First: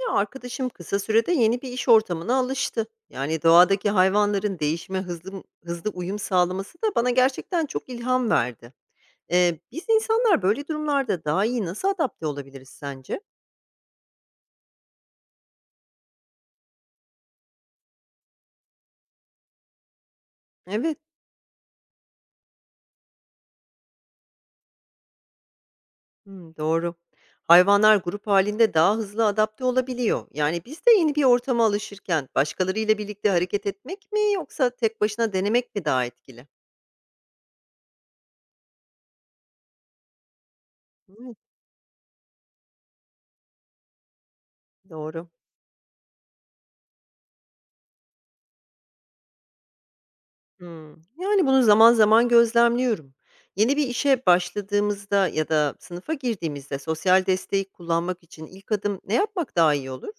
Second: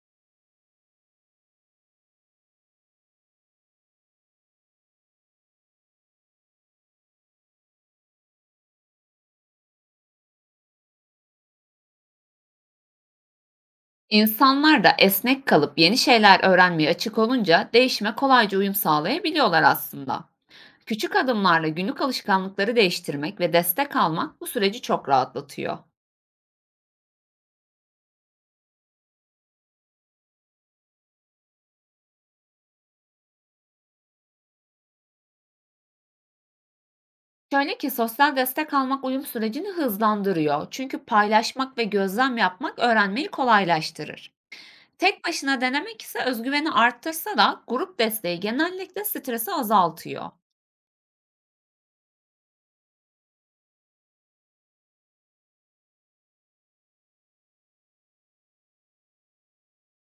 Ya arkadaşım kısa sürede yeni bir iş ortamına alıştı. Yani doğadaki hayvanların değişime hızlı hızlı uyum sağlaması da bana gerçekten çok ilham verdi. Biz insanlar böyle durumlarda daha iyi nasıl adapte olabiliriz sence? İnsanlar da esnek kalıp yeni şeyler öğrenmeye açık olunca değişime kolayca uyum sağlayabiliyorlar aslında. Evet, Küçük adımlarla günlük alışkanlıkları değiştirmek ve destek almak bu süreci çok rahatlatıyor. hmm, doğru. Hayvanlar grup halinde daha hızlı adapte olabiliyor. Yani biz de yeni bir ortama alışırken başkalarıyla birlikte hareket etmek mi yoksa tek başına denemek mi daha etkili? Şöyle ki sosyal destek almak uyum sürecini hızlandırıyor. Çünkü Hmm, paylaşmak ve gözlem yapmak öğrenmeyi kolaylaştırır. Tek doğru. başına denemek ise özgüveni arttırsa da grup desteği genellikle stresi azaltıyor. Hımm. Yani, bunu zaman zaman gözlemliyorum. Yeni bir işe başladığımızda ya da sınıfa girdiğimizde sosyal desteği kullanmak için ilk adım ne yapmak daha iyi olur?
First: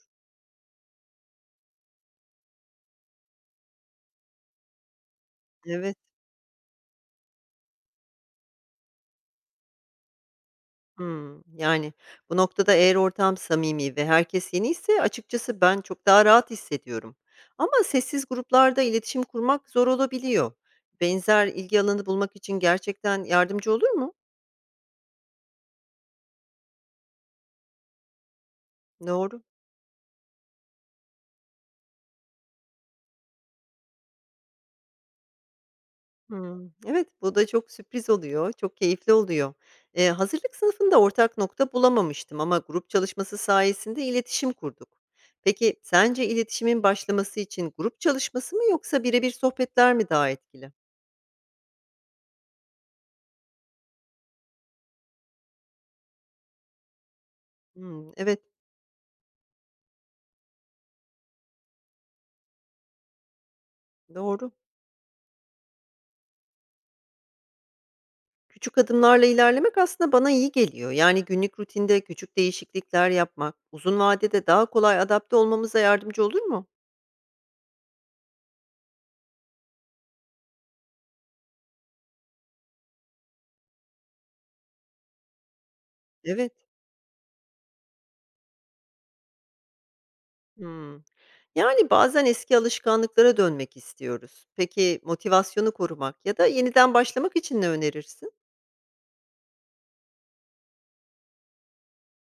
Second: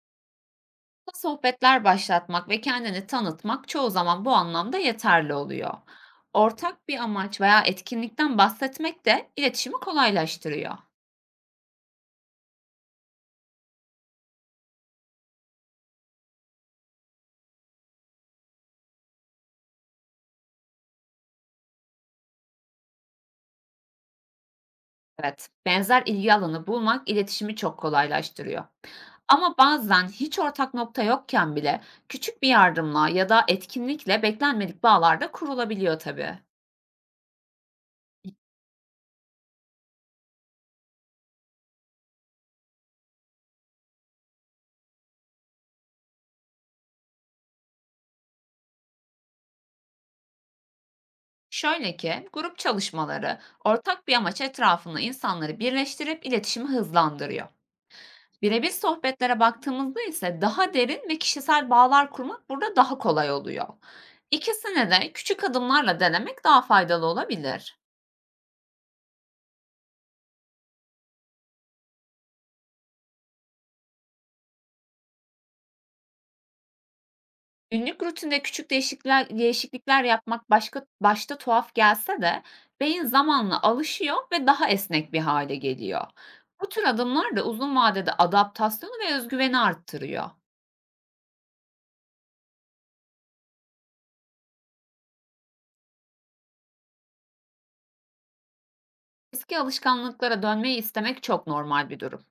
Sohbetler başlatmak ve kendini tanıtmak çoğu zaman bu anlamda yeterli oluyor. Evet. Ortak bir amaç veya etkinlikten bahsetmek de iletişimi kolaylaştırıyor. Hımm. Yani, bu noktada eğer ortam samimi ve herkes yeniyse açıkçası ben çok daha rahat hissediyorum. Ama sessiz gruplarda iletişim kurmak zor olabiliyor. Benzer ilgi alanı bulmak için gerçekten yardımcı olur mu? Evet, benzer ilgi alanı bulmak iletişimi çok kolaylaştırıyor. Doğru. Ama bazen hiç ortak nokta yokken bile küçük bir yardımla ya da etkinlikle beklenmedik bağlar da kurulabiliyor tabii. Hımm. Evet, bu da çok sürpriz oluyor, çok keyifli oluyor. Hazırlık sınıfında ortak nokta bulamamıştım ama grup çalışması sayesinde iletişim kurduk. Peki sence iletişimin başlaması için grup çalışması mı yoksa birebir sohbetler mi daha etkili? Şöyle ki, grup çalışmaları ortak bir amaç etrafında insanları birleştirip iletişimi hızlandırıyor. Hımm, evet, Birebir sohbetlere baktığımızda ise daha derin ve kişisel bağlar kurmak burada daha kolay oluyor. doğru. İkisini de küçük adımlarla denemek daha faydalı olabilir. Küçük adımlarla ilerlemek aslında bana iyi geliyor. Yani günlük rutinde küçük değişiklikler yapmak uzun vadede daha kolay adapte olmamıza yardımcı olur mu? Günlük rutinde küçük değişiklikler yapmak başka, başta tuhaf gelse de beyin zamanla alışıyor ve daha esnek bir hale geliyor. Evet. Bu tür adımlar da uzun vadede adaptasyonu ve özgüveni arttırıyor. Hımm. Yani, bazen eski alışkanlıklara dönmek istiyoruz. Peki, motivasyonu korumak ya da yeniden başlamak için ne önerirsin? Eski alışkanlıklara dönmeyi istemek çok normal bir durum.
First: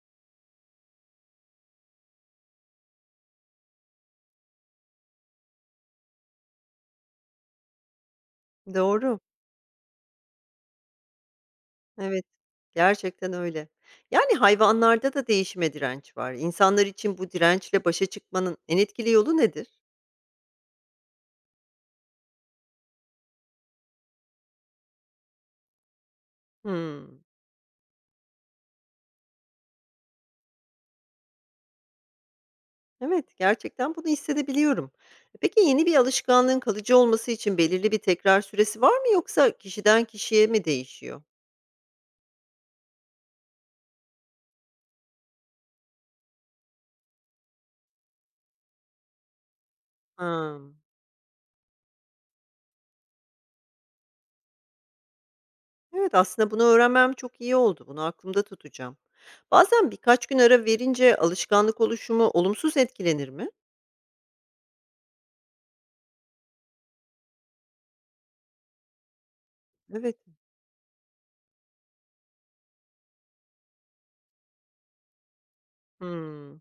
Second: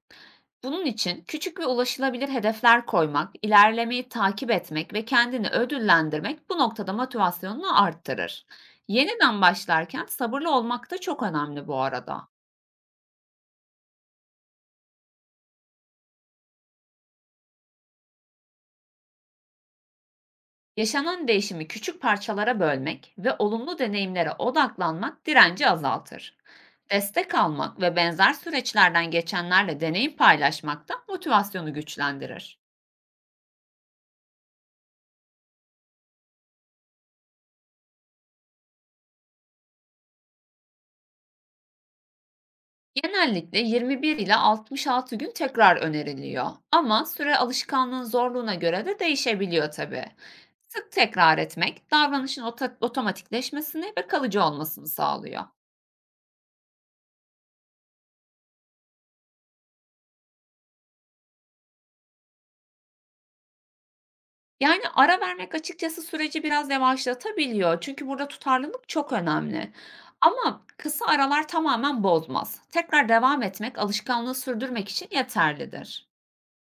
Bunun için küçük ve ulaşılabilir hedefler koymak, ilerlemeyi takip etmek ve kendini ödüllendirmek bu noktada motivasyonunu arttırır. Doğru, Yeniden başlarken sabırlı olmak da çok önemli bu evet. arada. Gerçekten öyle. Yani, hayvanlarda da değişime direnç var. İnsanlar için bu dirençle başa çıkmanın en etkili yolu nedir? Yaşanan değişimi küçük parçalara bölmek ve olumlu deneyimlere odaklanmak direnci azaltır. Hımm. Destek almak ve benzer süreçlerden geçenlerle deneyim paylaşmak da motivasyonu güçlendirir. Evet, gerçekten bunu hissedebiliyorum. Peki, yeni bir alışkanlığın kalıcı olması için belirli bir tekrar süresi var mı yoksa kişiden kişiye mi değişiyor? Genellikle 21 ile 66 gün tekrar öneriliyor. Ama süre alışkanlığın zorluğuna göre de değişebiliyor tabii. Hımm. Sık tekrar etmek davranışın otomatikleşmesini ve kalıcı olmasını sağlıyor. Evet, aslında bunu öğrenmem çok iyi oldu. Bunu aklımda tutacağım. Bazen birkaç gün ara verince alışkanlık oluşumu olumsuz etkilenir mi? Yani ara vermek açıkçası süreci biraz yavaşlatabiliyor. Çünkü burada tutarlılık çok önemli. Evet. Ama kısa aralar tamamen bozmaz. Tekrar devam etmek alışkanlığı sürdürmek için yeterlidir. Hmm.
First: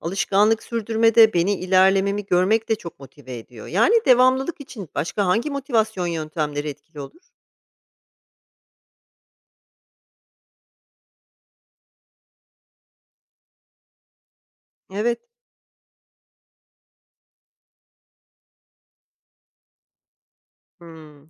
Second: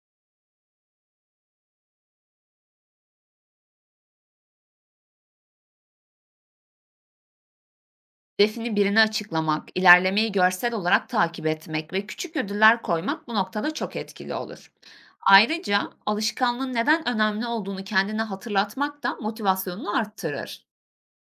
Alışkanlık sürdürmede beni ilerlememi görmek de çok motive ediyor. Yani devamlılık için başka hangi motivasyon yöntemleri etkili olur? Hedefini birine açıklamak, ilerlemeyi görsel olarak takip etmek ve küçük ödüller koymak bu noktada çok etkili olur. Evet. Ayrıca alışkanlığın neden önemli olduğunu kendine hatırlatmak da motivasyonunu arttırır. Hmm.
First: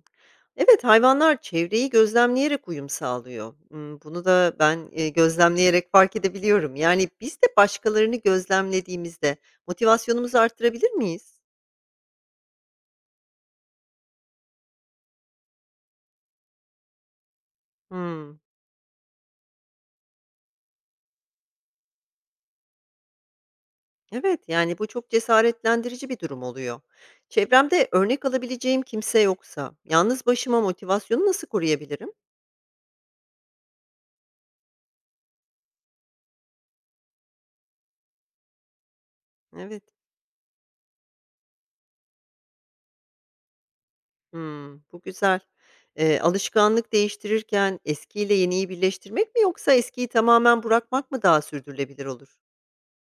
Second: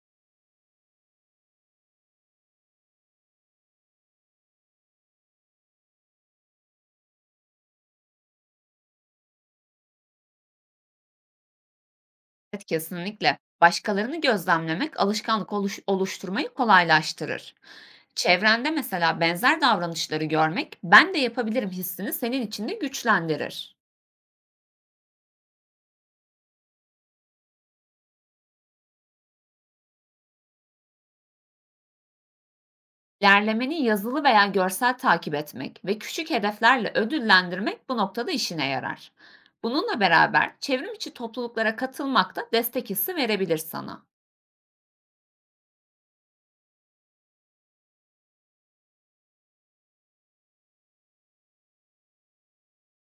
Evet, hayvanlar çevreyi gözlemleyerek uyum sağlıyor. Hmm, bunu da ben gözlemleyerek fark edebiliyorum. Yani biz de başkalarını gözlemlediğimizde motivasyonumuzu arttırabilir miyiz? Evet, kesinlikle. Başkalarını gözlemlemek alışkanlık oluşturmayı kolaylaştırır. Hımm. Çevrende mesela benzer davranışları görmek, ben de yapabilirim hissini senin içinde güçlendirir. Evet, yani, bu çok cesaretlendirici bir durum oluyor. Çevremde örnek alabileceğim kimse yoksa yalnız başıma motivasyonu nasıl koruyabilirim? İlerlemeni yazılı veya görsel takip etmek ve küçük hedeflerle ödüllendirmek bu noktada işine yarar. Evet, Bununla beraber çevrim içi topluluklara katılmak da destek hissi verebilir sana. hımm, bu güzel. Alışkanlık değiştirirken eskiyle yeniyi birleştirmek mi yoksa eskiyi tamamen bırakmak mı daha sürdürülebilir olur?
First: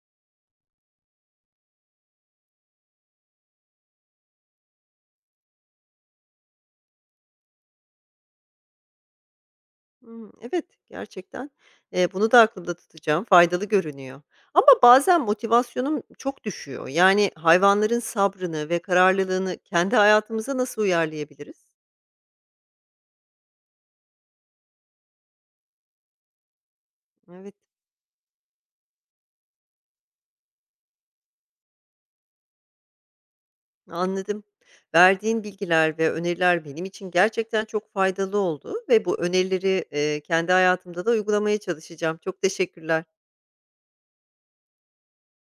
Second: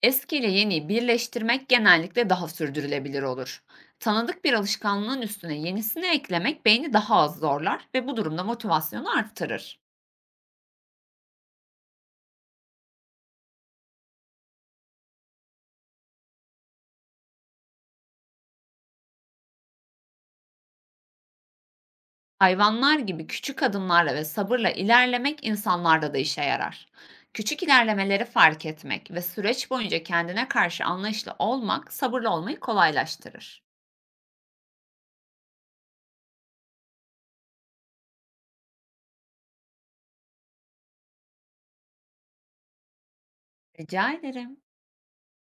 Eski ile yeniyi birleştirmek genellikle daha sürdürülebilir olur. Tanıdık bir alışkanlığın üstüne yenisini eklemek beyni daha az zorlar ve bu durumda motivasyonu arttırır. Hımm, evet, gerçekten, bunu da aklımda tutacağım, faydalı görünüyor. Ama bazen motivasyonum çok düşüyor. Yani, hayvanların sabrını ve kararlılığını kendi hayatımıza nasıl uyarlayabiliriz? Hayvanlar gibi küçük adımlarla ve sabırla ilerlemek insanlarda da işe yarar. Evet, Küçük ilerlemeleri fark etmek ve süreç boyunca kendine karşı anlayışlı olmak sabırlı olmayı kolaylaştırır. anladım. Verdiğin bilgiler ve öneriler benim için gerçekten çok faydalı oldu ve bu önerileri, kendi hayatımda da uygulamaya çalışacağım. Çok teşekkürler. Rica ederim.